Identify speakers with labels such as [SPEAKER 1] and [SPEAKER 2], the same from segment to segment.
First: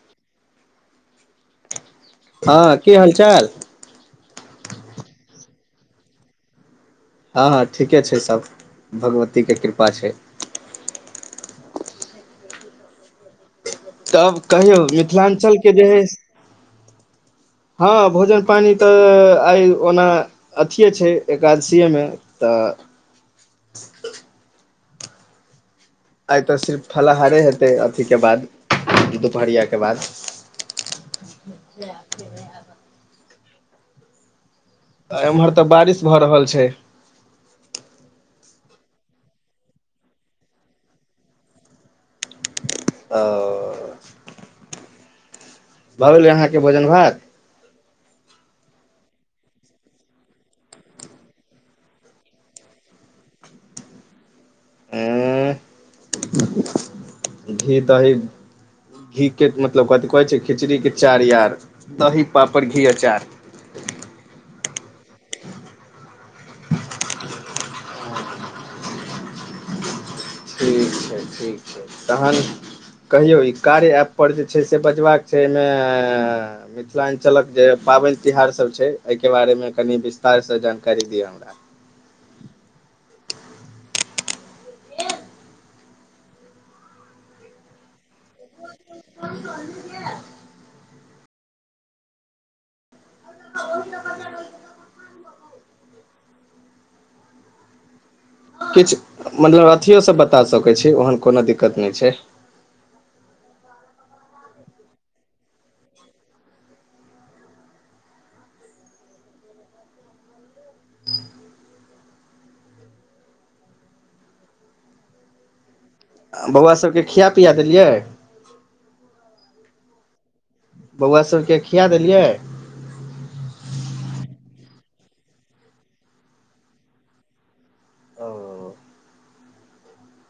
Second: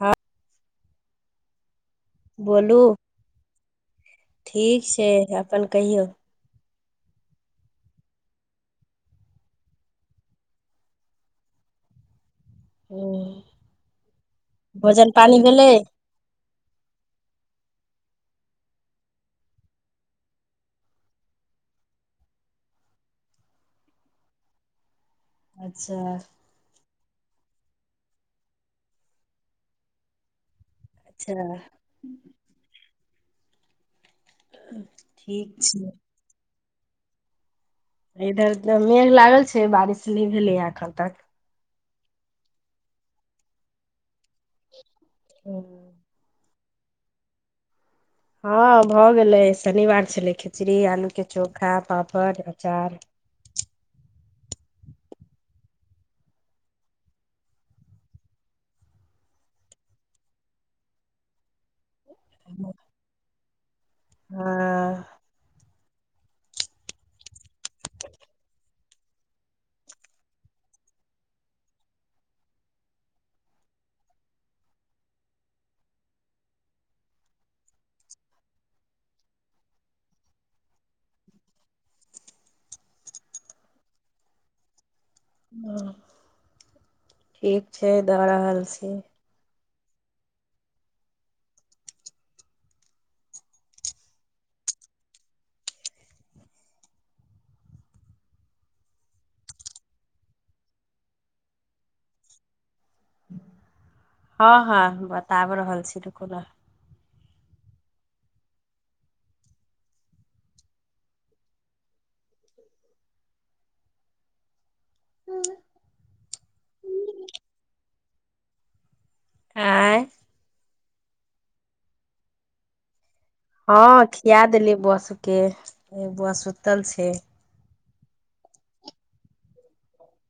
[SPEAKER 1] हँ
[SPEAKER 2] हँ
[SPEAKER 1] बोलू
[SPEAKER 2] की हालचाल
[SPEAKER 1] ठीक छै अपन कहियौ
[SPEAKER 2] हँ हँ ठीके छै सब भगवतीके कृपा छै
[SPEAKER 1] हू
[SPEAKER 2] तब कहियौ
[SPEAKER 1] भेलै
[SPEAKER 2] मिथिलाञ्चलके जे हइ हँ भोजन पानी तऽ आइ ओना अथियए छै एकादशीमे तऽ
[SPEAKER 1] अच्छा
[SPEAKER 2] आइ तऽ सिर्फ फलाहारे हेतै अथीके बाद दुपहरियाके बाद
[SPEAKER 1] अच्छा ह [inaudible]
[SPEAKER 2] एम्हर तऽ बारिश भऽ रहल छै
[SPEAKER 1] इधर मेघ लागल छै बारिश नहि भेलैए एखन तक
[SPEAKER 2] आ
[SPEAKER 1] ह
[SPEAKER 2] भऽ गेलै अहाँके भोजन भात
[SPEAKER 1] हँ भऽ गेलै शनिवार छलै खिचड़ी आलूके चोखा पापड़ अचार
[SPEAKER 2] आँ घी दही घी के मतलब कथि कहै छै खिचड़ी के चार यार दही पापड़ घी अचार
[SPEAKER 1] हँ
[SPEAKER 2] ठीक छै ठीक छै तहन कहियौ ई कार्य ऐप परर जे छै से बजबाक छै एहिमे मिथिलाञ्चलक जे पाबनि तिहार सब छै एहि के बारे मे कनि विस्तार से जानकारी दिअ हमरा
[SPEAKER 1] ह ठीक छै दऽ रहल छी
[SPEAKER 2] [inaudible] ह [inaudible] [inaudible] किछु मतलब अथियोसँ बता सकैत छी ओहन कोनो दिक्कत नहि छै
[SPEAKER 1] हँ हँ बताब रहल छी रुकू न हूँ
[SPEAKER 2] बौआ सभकेँ खिया पिया देलियै
[SPEAKER 1] आँय
[SPEAKER 2] बौआ सबके खिया देलियै
[SPEAKER 1] हँ खिया देली बौआ सभ के बौआ सुतल छै
[SPEAKER 2] ओ [inaudible]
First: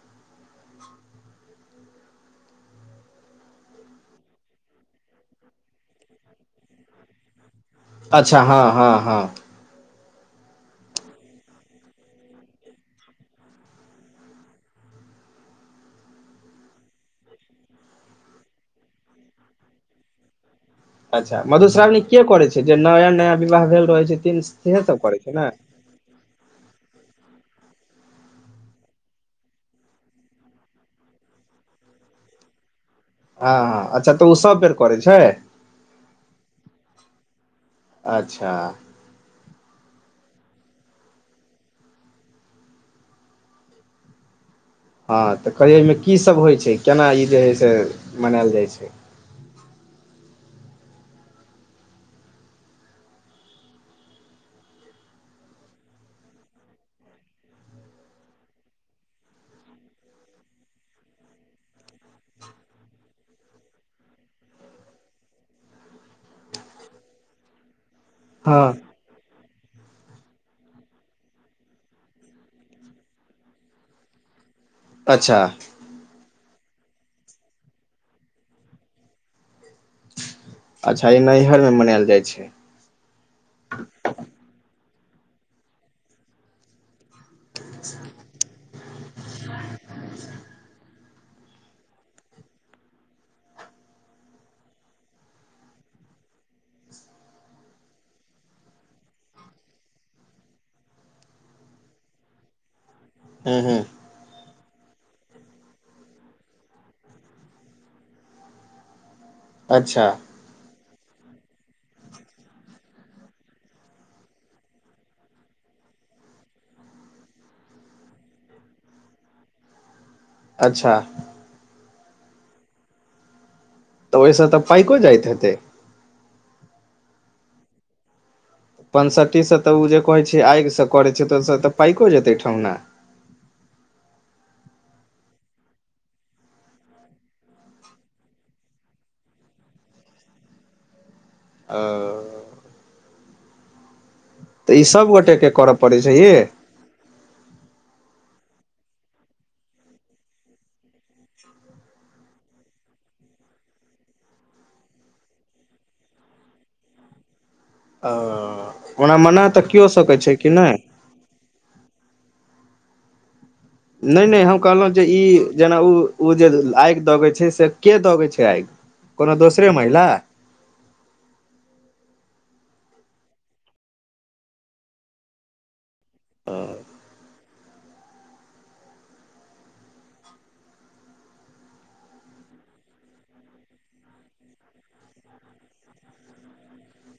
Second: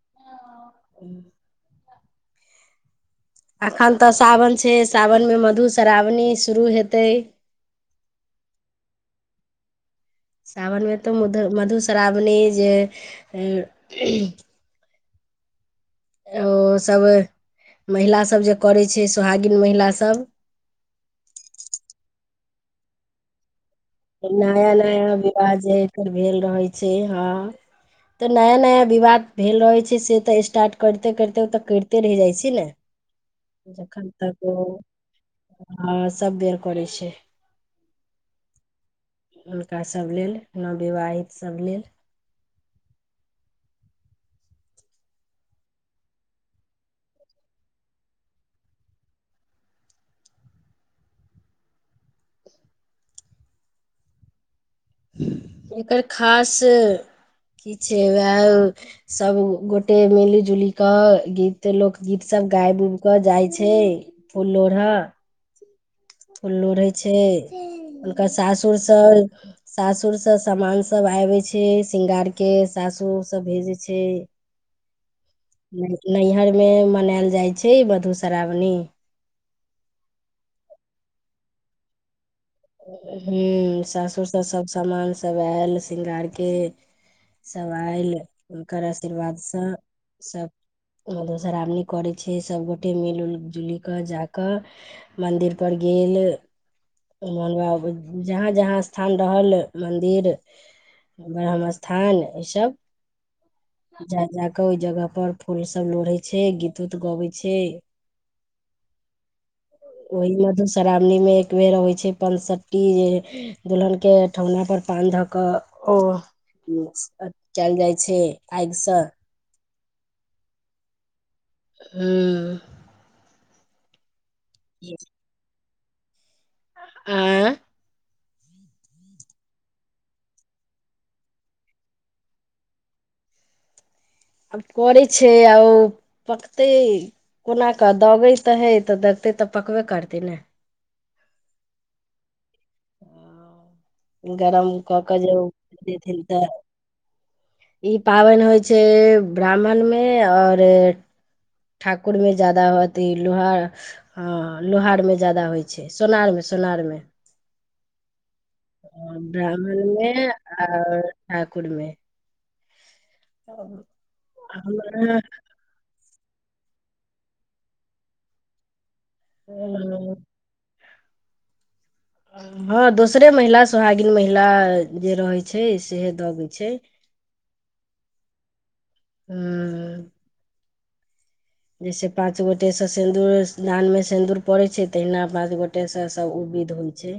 [SPEAKER 1] [unintelligible] एखन तऽ सावन छै सावनमे मधुश्रावणी शुरू हेतै
[SPEAKER 2] अच्छा हँ हँ हँ
[SPEAKER 1] सावनमे तऽ मधु मधुश्रावणी जे ओ सभ महिलासभ जे करैत छै सोहागिन महिलासभ
[SPEAKER 2] अच्छा मधुश्रावणी के करे छै जे नया नया विवाह भेल रहे छै तिन
[SPEAKER 1] नया
[SPEAKER 2] सेहे सब
[SPEAKER 1] नया
[SPEAKER 2] करै छै ने
[SPEAKER 1] विवाज एकर भेल रहैत छै हँ तऽ नया नया विवाह भेल रहै छै से तऽ स्टार्ट करिते करिते ओ तऽ करिते रहि जाइ छै ने
[SPEAKER 2] हँ हँ
[SPEAKER 1] जखन
[SPEAKER 2] अच्छा तऽ ओ
[SPEAKER 1] तक
[SPEAKER 2] सब बेर करै छै
[SPEAKER 1] सब बेर करै छै
[SPEAKER 2] अच्छा
[SPEAKER 1] हुनकासभ लेल नविवाहितसभ लेल
[SPEAKER 2] हँ तऽ करिय एहिमे की सभ होइ छै केना ई जे हइ से मनायल जाइत छै
[SPEAKER 1] एकर खास की छै उएह सभ गोटे मिलि जुलि कऽ गीत लोकगीतसभ गाबि उबि कऽ जाइ छै फुल लोढ़ा फुललोढ़ै छै हुनकर
[SPEAKER 2] हँ
[SPEAKER 1] सासुर सब सासुरसभ सामानसभ आबै छै श्रृंगारके सासुरसँ भेजै छै
[SPEAKER 2] अच्छा
[SPEAKER 1] नैहरमे मनायल जाइत छै मधुश्रावणी
[SPEAKER 2] अच्छा ई नैहर मे मनायल जाइ छै
[SPEAKER 1] ह सासुर से सब सामान सब आयल श्रृंगारके सभ आयल हुनकर आशीर्वादसँ सभ मधुश्रावणी करै छै सभगोटे मिलि उलजुलि कऽ जा कऽ मन्दिर पर गेल न बाबू जहाँ जहाँ स्थान रहल मन्दिर ब्रह्मस्थान ई सभ
[SPEAKER 2] हू हू
[SPEAKER 1] जा जा क ओहि जगह पर फूल सब लोढ़े छै गीत उत गबे छै
[SPEAKER 2] [inaudible]
[SPEAKER 1] ओहि मधुश्रावणी मे एक बेर होइ छै पनसटी दुल्हनके ठेहुना पर पान धऽ कऽ ओ कयल जाय छै आगि से
[SPEAKER 2] अच्छा
[SPEAKER 1] हूँ
[SPEAKER 2] तऽ ओहिसँ तऽ पाइको जाइत हेतै
[SPEAKER 1] आंए
[SPEAKER 2] पैंसठीसँ तऽ ओ जे कहैत छै आगिसँ करैत छै तऽ ओहिसँ तऽ पाकको जेतै ठेहुना
[SPEAKER 1] आब करै छै आ ओ पकतै कोना कऽ दगैत तऽ हे तऽ दगतै तऽ पकबे करतै ने
[SPEAKER 2] ओ
[SPEAKER 1] गरम
[SPEAKER 2] तऽ ई
[SPEAKER 1] कऽ कऽ जे ओ
[SPEAKER 2] सभगोटेके करय पड़ै छै
[SPEAKER 1] देथिन
[SPEAKER 2] ये
[SPEAKER 1] तऽ ई पाबनि होइ छै ब्राह्मणमे आओर ठाकुर में ज्यादा अथी ह लोहार हँ लोहारमे जादा होइ छै सोनारमे सोनारमे
[SPEAKER 2] ओ ओना मना तऽ
[SPEAKER 1] ब्राह्मण
[SPEAKER 2] कओ
[SPEAKER 1] मे
[SPEAKER 2] सकैत छै कि नहि
[SPEAKER 1] आओर ठाकुर मे [unintelligible]
[SPEAKER 2] नहि नहि हम कहलहुँ जे
[SPEAKER 1] हमरा
[SPEAKER 2] ई जेना ओ ओ जे आगि दगे छै से के दगै छै आगि कोनो दोसरे महिला
[SPEAKER 1] हँ दोसरे महिला सोहागिन महिला जे रहैत छै से दगै छै जैसे पांच गोटे से सिन्दूरदान मे सिन्दूर पड़े छै तहिना पाँच गोटे से तेसर सब ओ विध होइ छै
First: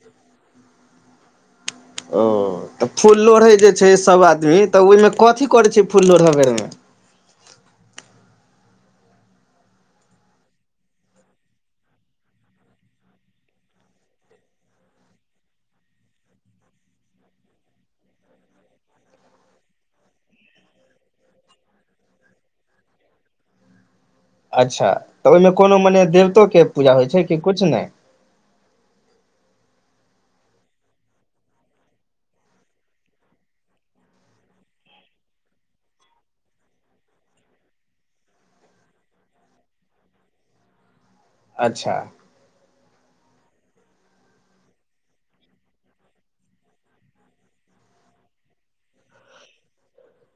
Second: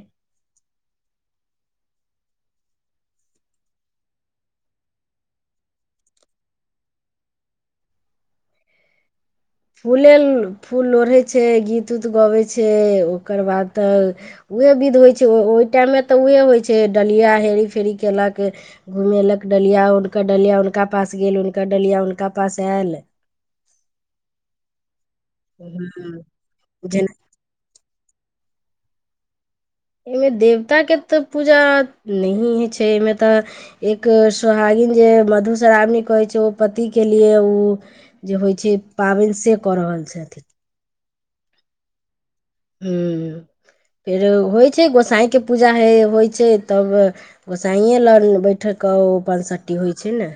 [SPEAKER 2] ओ तऽ फूल लोढ़े जे छै सभ आदमी तऽ ओहिमे कथी करैत छै फूल लोढ़य बेरमे
[SPEAKER 1] फूले फूल लोढ़ै छै गीत उत गबैत छै ओकर बाद तऽ उएह विध होइ छै ओ ओहि टाइममे तऽ उएह होइ छै डलिया हेरी फेरी कयलक घुमेलक डलिया हुनकर डलिया हुनका पास गेल हुनकर डलिया हुनका पास आयल
[SPEAKER 2] अच्छा तऽ ओहिमे कोनो मने
[SPEAKER 1] हँ
[SPEAKER 2] देवतो के पूजा
[SPEAKER 1] झ-
[SPEAKER 2] होइ छै कि कछु नहि
[SPEAKER 1] एहिमे देवताके तऽ पूजा नहि होइ छै एहिमे तऽ एक सोहागिन जे मधुश्रावणी कहै छै अओ पति के लिए उ जे होइ छै पाबनि से कऽ रहल छथिन
[SPEAKER 2] अच्छा
[SPEAKER 1] ह फेर होइ छै गोसाईके पूजा ह होइ छै तब गोसाइए लऽ बैठ कऽ ओ पाँसठ्ठी होइ छै ने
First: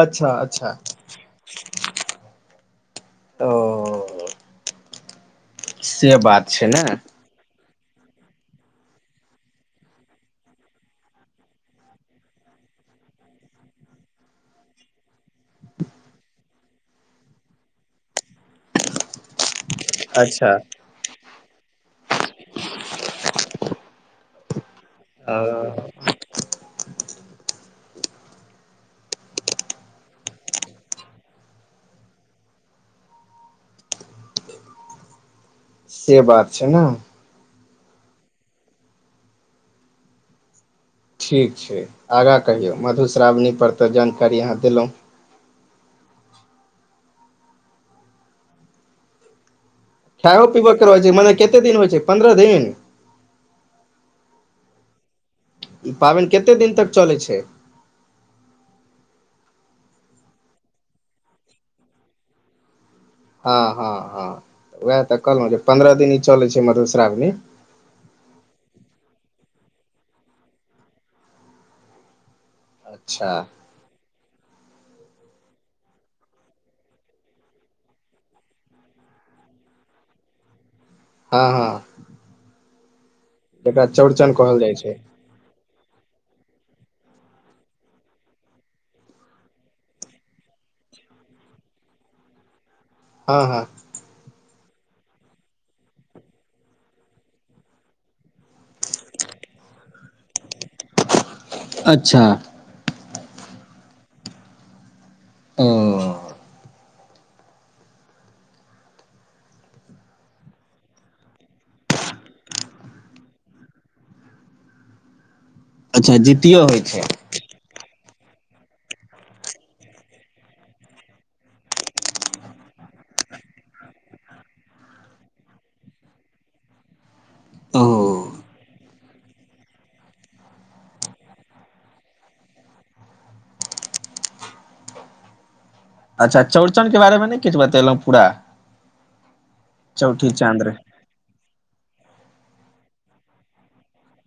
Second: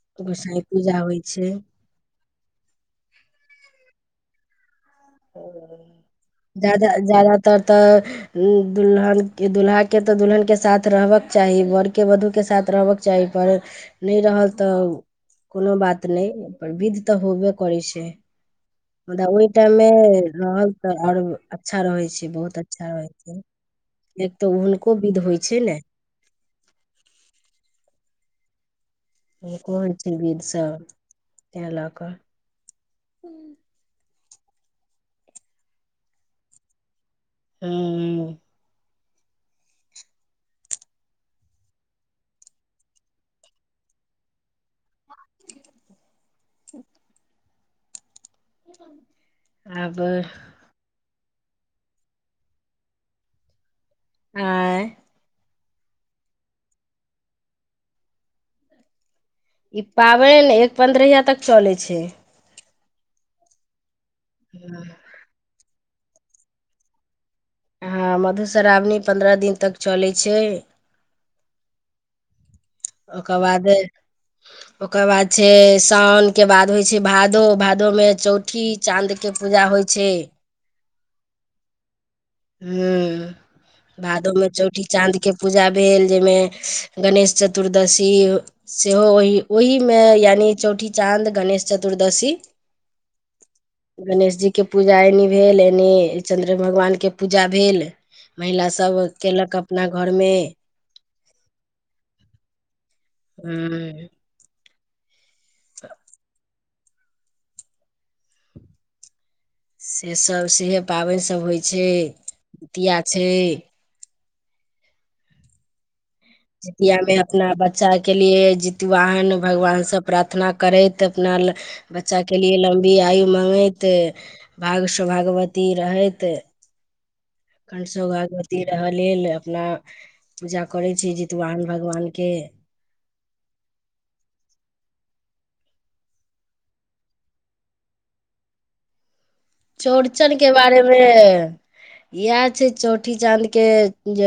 [SPEAKER 2] अच्छा
[SPEAKER 1] गोसाइ
[SPEAKER 2] अच्छा
[SPEAKER 1] पूजा होइ
[SPEAKER 2] ओ से बात छै ने
[SPEAKER 1] ज्यादातर तऽ दुलहन दुल्हा के तऽ दुल्हन के साथ रहबक चाही बड़ के वधू के साथ रहबक चाहि पर नहि रहल त कोनो बात नहि पर विध तऽ होबे करै छै मुदा ओहिटाइम
[SPEAKER 2] अच्छा
[SPEAKER 1] रहल तऽ आओर अच्छा रहै छै बहुत अच्छा रहैत छै एक तऽ हुनको विध होइ
[SPEAKER 2] ओ
[SPEAKER 1] छै ने हम कोन छी विधसभ तैं लऽ कऽ हूँ [inaudible]
[SPEAKER 2] से बात छै ने
[SPEAKER 1] हँ
[SPEAKER 2] ठीक छै आगाँ कहियौ मधुश्रावणी पर तऽ जानकारी अहाँ देलहुँ
[SPEAKER 1] [unintelligible] आब
[SPEAKER 2] खायो छै मने कते दिन होइ छै पन्द्रह दिन
[SPEAKER 1] आँ
[SPEAKER 2] ई पाबैन कते दिन तक चलै छै
[SPEAKER 1] ई पाबनि एक पन्द्रहिया तक चलैत छै
[SPEAKER 2] हँ हँ हँ उएह तऽ कहलमे जे पंन्द्रह दिन ई चलैत छै मधुश्रावणी
[SPEAKER 1] हँ मधुश्रावणी पन्द्रह दिन तक चलैय छै
[SPEAKER 2] अच्छा
[SPEAKER 1] ओकर बाद
[SPEAKER 2] [inaudible]
[SPEAKER 1] ओकर बाद छै सावनके बाद होइ छै भादो भादोमे चौठी चाँदके पूजा होइ छै
[SPEAKER 2] हँ हँ जेकरा
[SPEAKER 1] हू भादो
[SPEAKER 2] चौड़चन
[SPEAKER 1] में
[SPEAKER 2] कहल जाइ
[SPEAKER 1] चौठी
[SPEAKER 2] छै
[SPEAKER 1] चाँद के पूजा भेल जाहिमे गणेश चतुर्दशी सेहो ओहि ओहिमे यानि चौठी चाँद गणेश चतुर्दशी
[SPEAKER 2] हँ हँ
[SPEAKER 1] गणेश जी के पूजा एनी भेल एनी चंन्द्र भगवान के पूजा भेल महिला सब कयलक अपना घरमे
[SPEAKER 2] अच्छा
[SPEAKER 1] हूं
[SPEAKER 2] ओ
[SPEAKER 1] से सभ सेहै पाबनि सभ होइ छै जीतिया छै
[SPEAKER 2] अच्छा जितियो होइ छै
[SPEAKER 1] जीतियामे आब अपना बच्चा के लिए जितवाहन भगवानसँ प्रार्थना करैत अपना बच्चा के लिए लम्बी आयु मांगैत भाग स्वभागवती रहैत
[SPEAKER 2] ओ
[SPEAKER 1] कण सौ भागवती रहय लेल अपना पूजा करैत छी जितवान भगवानके
[SPEAKER 2] अच्छा चौड़चनके बारेमे नहि किछु बतेलहुँ पूरा चौठी
[SPEAKER 1] चौड़चनके
[SPEAKER 2] चाँद्र
[SPEAKER 1] बारेमे इएह छै चौठी चाँद के जे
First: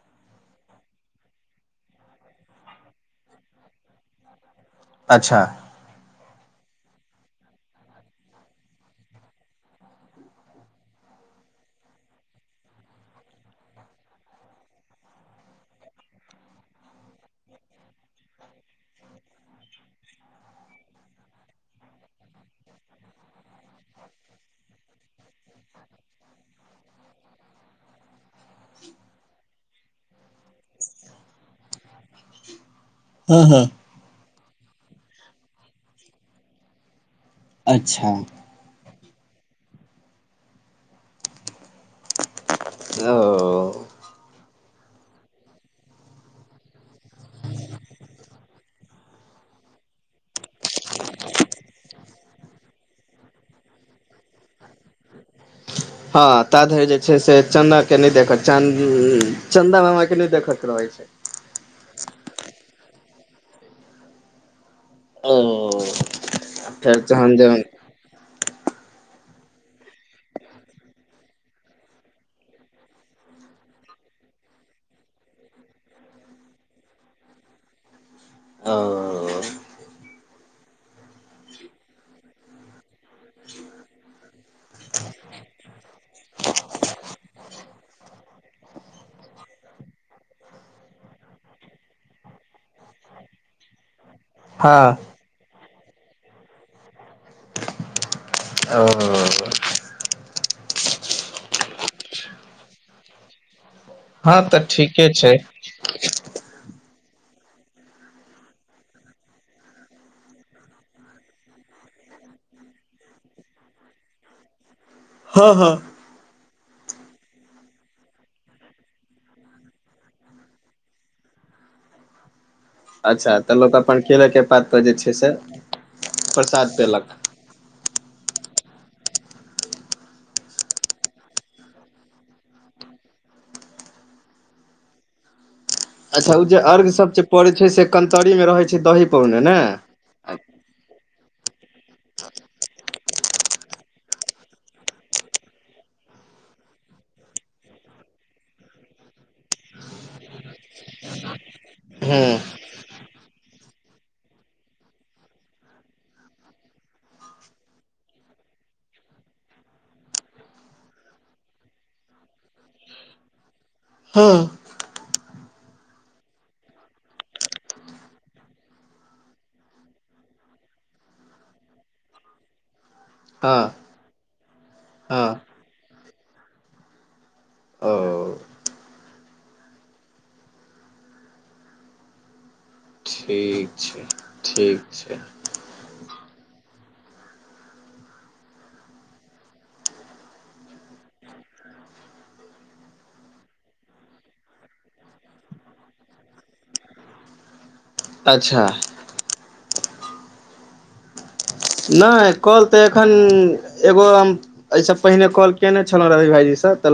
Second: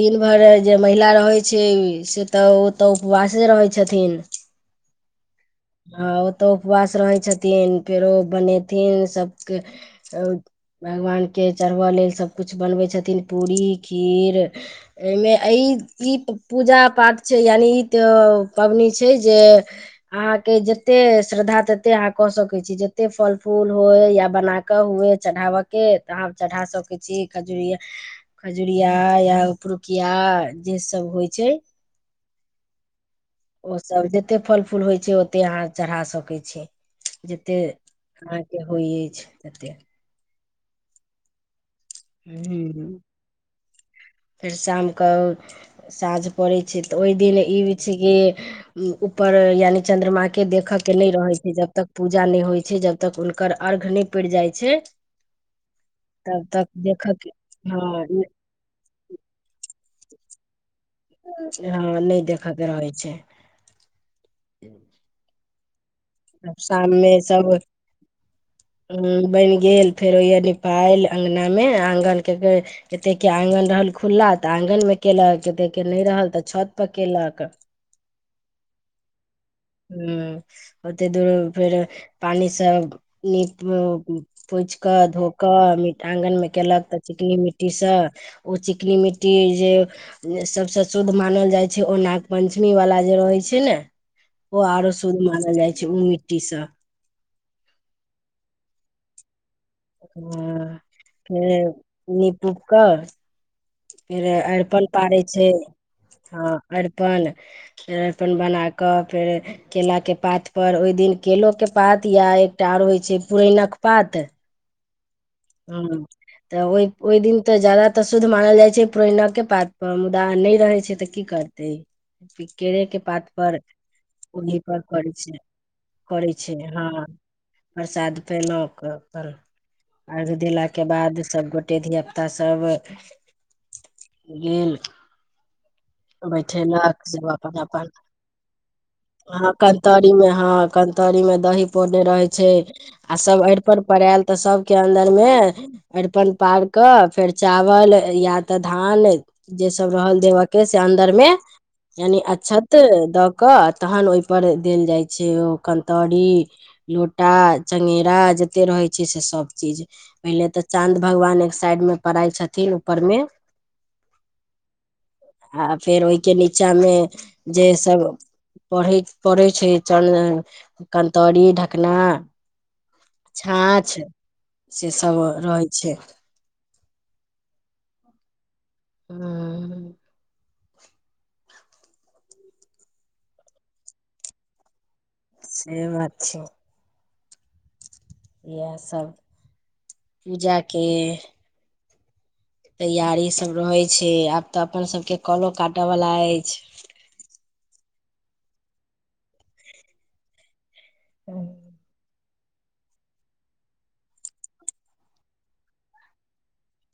[SPEAKER 1] दिन भरि जे महिला रहै छै से तऽ ओ तऽ उपवासे रहै छथिन
[SPEAKER 2] अच्छा
[SPEAKER 1] हँ ओ तऽ उपवास रहै छथिन फेरो बनेथिन सभके भगवानके चढ़बय लेल सभकिछ बनबै छथिन पूरी खीर एहिमे ई ई पूजा पाठ छै यानि ई तऽ पाबनी छै जे आ के जते श्रद्धा तते अहाँ क सकैत छी जते फल फूल हुए या बनाकऽ हुए चढ़ावै के नाम चढ़ाहाँ से छी खजूर य खजुरिया या पुरुकिया जेसभ होइ छै
[SPEAKER 2] ह हँ
[SPEAKER 1] ओ सब जते फल फूल होइ छै ओते अहाँ चढ़ा सकै छी जते
[SPEAKER 2] अच्छा
[SPEAKER 1] अ होइत अछि जतेक
[SPEAKER 2] ओ
[SPEAKER 1] फेर शामके साँझ पड़ैत छै तऽ ओहि दिन ई हो छै कि ऊपर यानि चंद्रमा के के देखय के नहि रहै छै जब तक पूजा नहि होइ छै जब तक हुनकर अर्घ्य नहि पड़ जाइ छै
[SPEAKER 2] हँ
[SPEAKER 1] तब
[SPEAKER 2] ता
[SPEAKER 1] तक
[SPEAKER 2] धरि जे
[SPEAKER 1] देखऽ
[SPEAKER 2] छै
[SPEAKER 1] के
[SPEAKER 2] से चना के
[SPEAKER 1] हँ
[SPEAKER 2] नहि देखल च चंन्दा मामा के नहि देखे क रहै छै
[SPEAKER 1] हँ नहि देखके रहै छै [inaudible]
[SPEAKER 2] ओ फेर
[SPEAKER 1] शाममे
[SPEAKER 2] जहन
[SPEAKER 1] सब
[SPEAKER 2] जहन
[SPEAKER 1] बैन गेल फेर ओय निपायल अंगना मे आगन के कतेके आंगन रहल खुल्ला तऽ आंगन मे कयेलक कतेके नहि रहल तऽ छत परर केलक
[SPEAKER 2] आँ
[SPEAKER 1] हुँ ओते दूर फेर पानिसँ नीप पोछ कऽ धो कऽ मीट आङगन मे केलक तऽ चिकनी मि मिट्टी से ओ चिकनी मिट्टी जे सभसँ शुद्ध मानल जाइत छै ओ नाग पञ्चमीवला जे रहैत छै ने ओ
[SPEAKER 2] हँ
[SPEAKER 1] आरो शुद्ध मानल जाय छै उ मिट्टी से
[SPEAKER 2] ओ
[SPEAKER 1] हँ निप उप कर फेर
[SPEAKER 2] हँ तऽ
[SPEAKER 1] अरिपन
[SPEAKER 2] ठीके
[SPEAKER 1] पारै छै हँ अरिपन फेर अपन बना कऽ फेर केला के पात पर ओहि दिन केलो के पात या एकटा आओर होइत छै पुरैनकि के पात
[SPEAKER 2] हँ हँ
[SPEAKER 1] हुँ तऽ ओहि ओहि दिन तऽ ज्यादातऽ शुद्ध मानल जाइत छै पुरनकाके पात पर मुदा नहि रहैत छै तऽ की करतै केरे के पात
[SPEAKER 2] अच्छा तऽ
[SPEAKER 1] पर
[SPEAKER 2] लोक अपन केले के
[SPEAKER 1] ओही
[SPEAKER 2] पात
[SPEAKER 1] पर
[SPEAKER 2] जे
[SPEAKER 1] करै
[SPEAKER 2] से
[SPEAKER 1] छै करै छै
[SPEAKER 2] प्रसाद
[SPEAKER 1] हँ
[SPEAKER 2] पेलक
[SPEAKER 1] प्रसाद पेना कऽ अपन आर्घ देलाके बाद सभगोटे धियापुता सब गेल
[SPEAKER 2] अच्छा ओ जे अर्घ सब
[SPEAKER 1] बैठेलक
[SPEAKER 2] जे पड़ै
[SPEAKER 1] अपन
[SPEAKER 2] छै से
[SPEAKER 1] अपन
[SPEAKER 2] कन्तरी मे रहै छै दही पौने
[SPEAKER 1] हँ
[SPEAKER 2] ने
[SPEAKER 1] कत मे ह कन्तरी मे दही पौने रहे छै आ सब अरिपन पर आयल तऽ सब के अन्दर मे अरिपन पार क फेर चावल या तऽ धान जे सब रहल देब के से अन्दर मे यानि
[SPEAKER 2] हँ
[SPEAKER 1] अच्छत दऽ कऽ तहन ओहिपर देल जाइ छै ओ कन्तौरी लोटा चंगेरा जते रहै छै से सब चीज पहिले तऽ चाँद भगवान एक साइड मे पड़ाइ छथिन ऊपर मे
[SPEAKER 2] हुँ
[SPEAKER 1] आ फेर ओहिके नीचा मे जे सब पढ़ै पढ़ै छै चन कन्तरी ढकना
[SPEAKER 2] हँ
[SPEAKER 1] छाँछ से सब
[SPEAKER 2] हँ
[SPEAKER 1] रहै छै
[SPEAKER 2] ओ
[SPEAKER 1] हू
[SPEAKER 2] ठीक छै ठीक छै
[SPEAKER 1] से बात छै इएहसभ पूजाके तैयारी सब रहे छै आब तऽ अपन सब के कलो काटे वाला अछि
[SPEAKER 2] अच्छा
[SPEAKER 1] [inaudible]
[SPEAKER 2] नहि कल तऽ एखन एगो हम एहिसँ पहिने कॉल केने छलहुं रवी भाईजी से त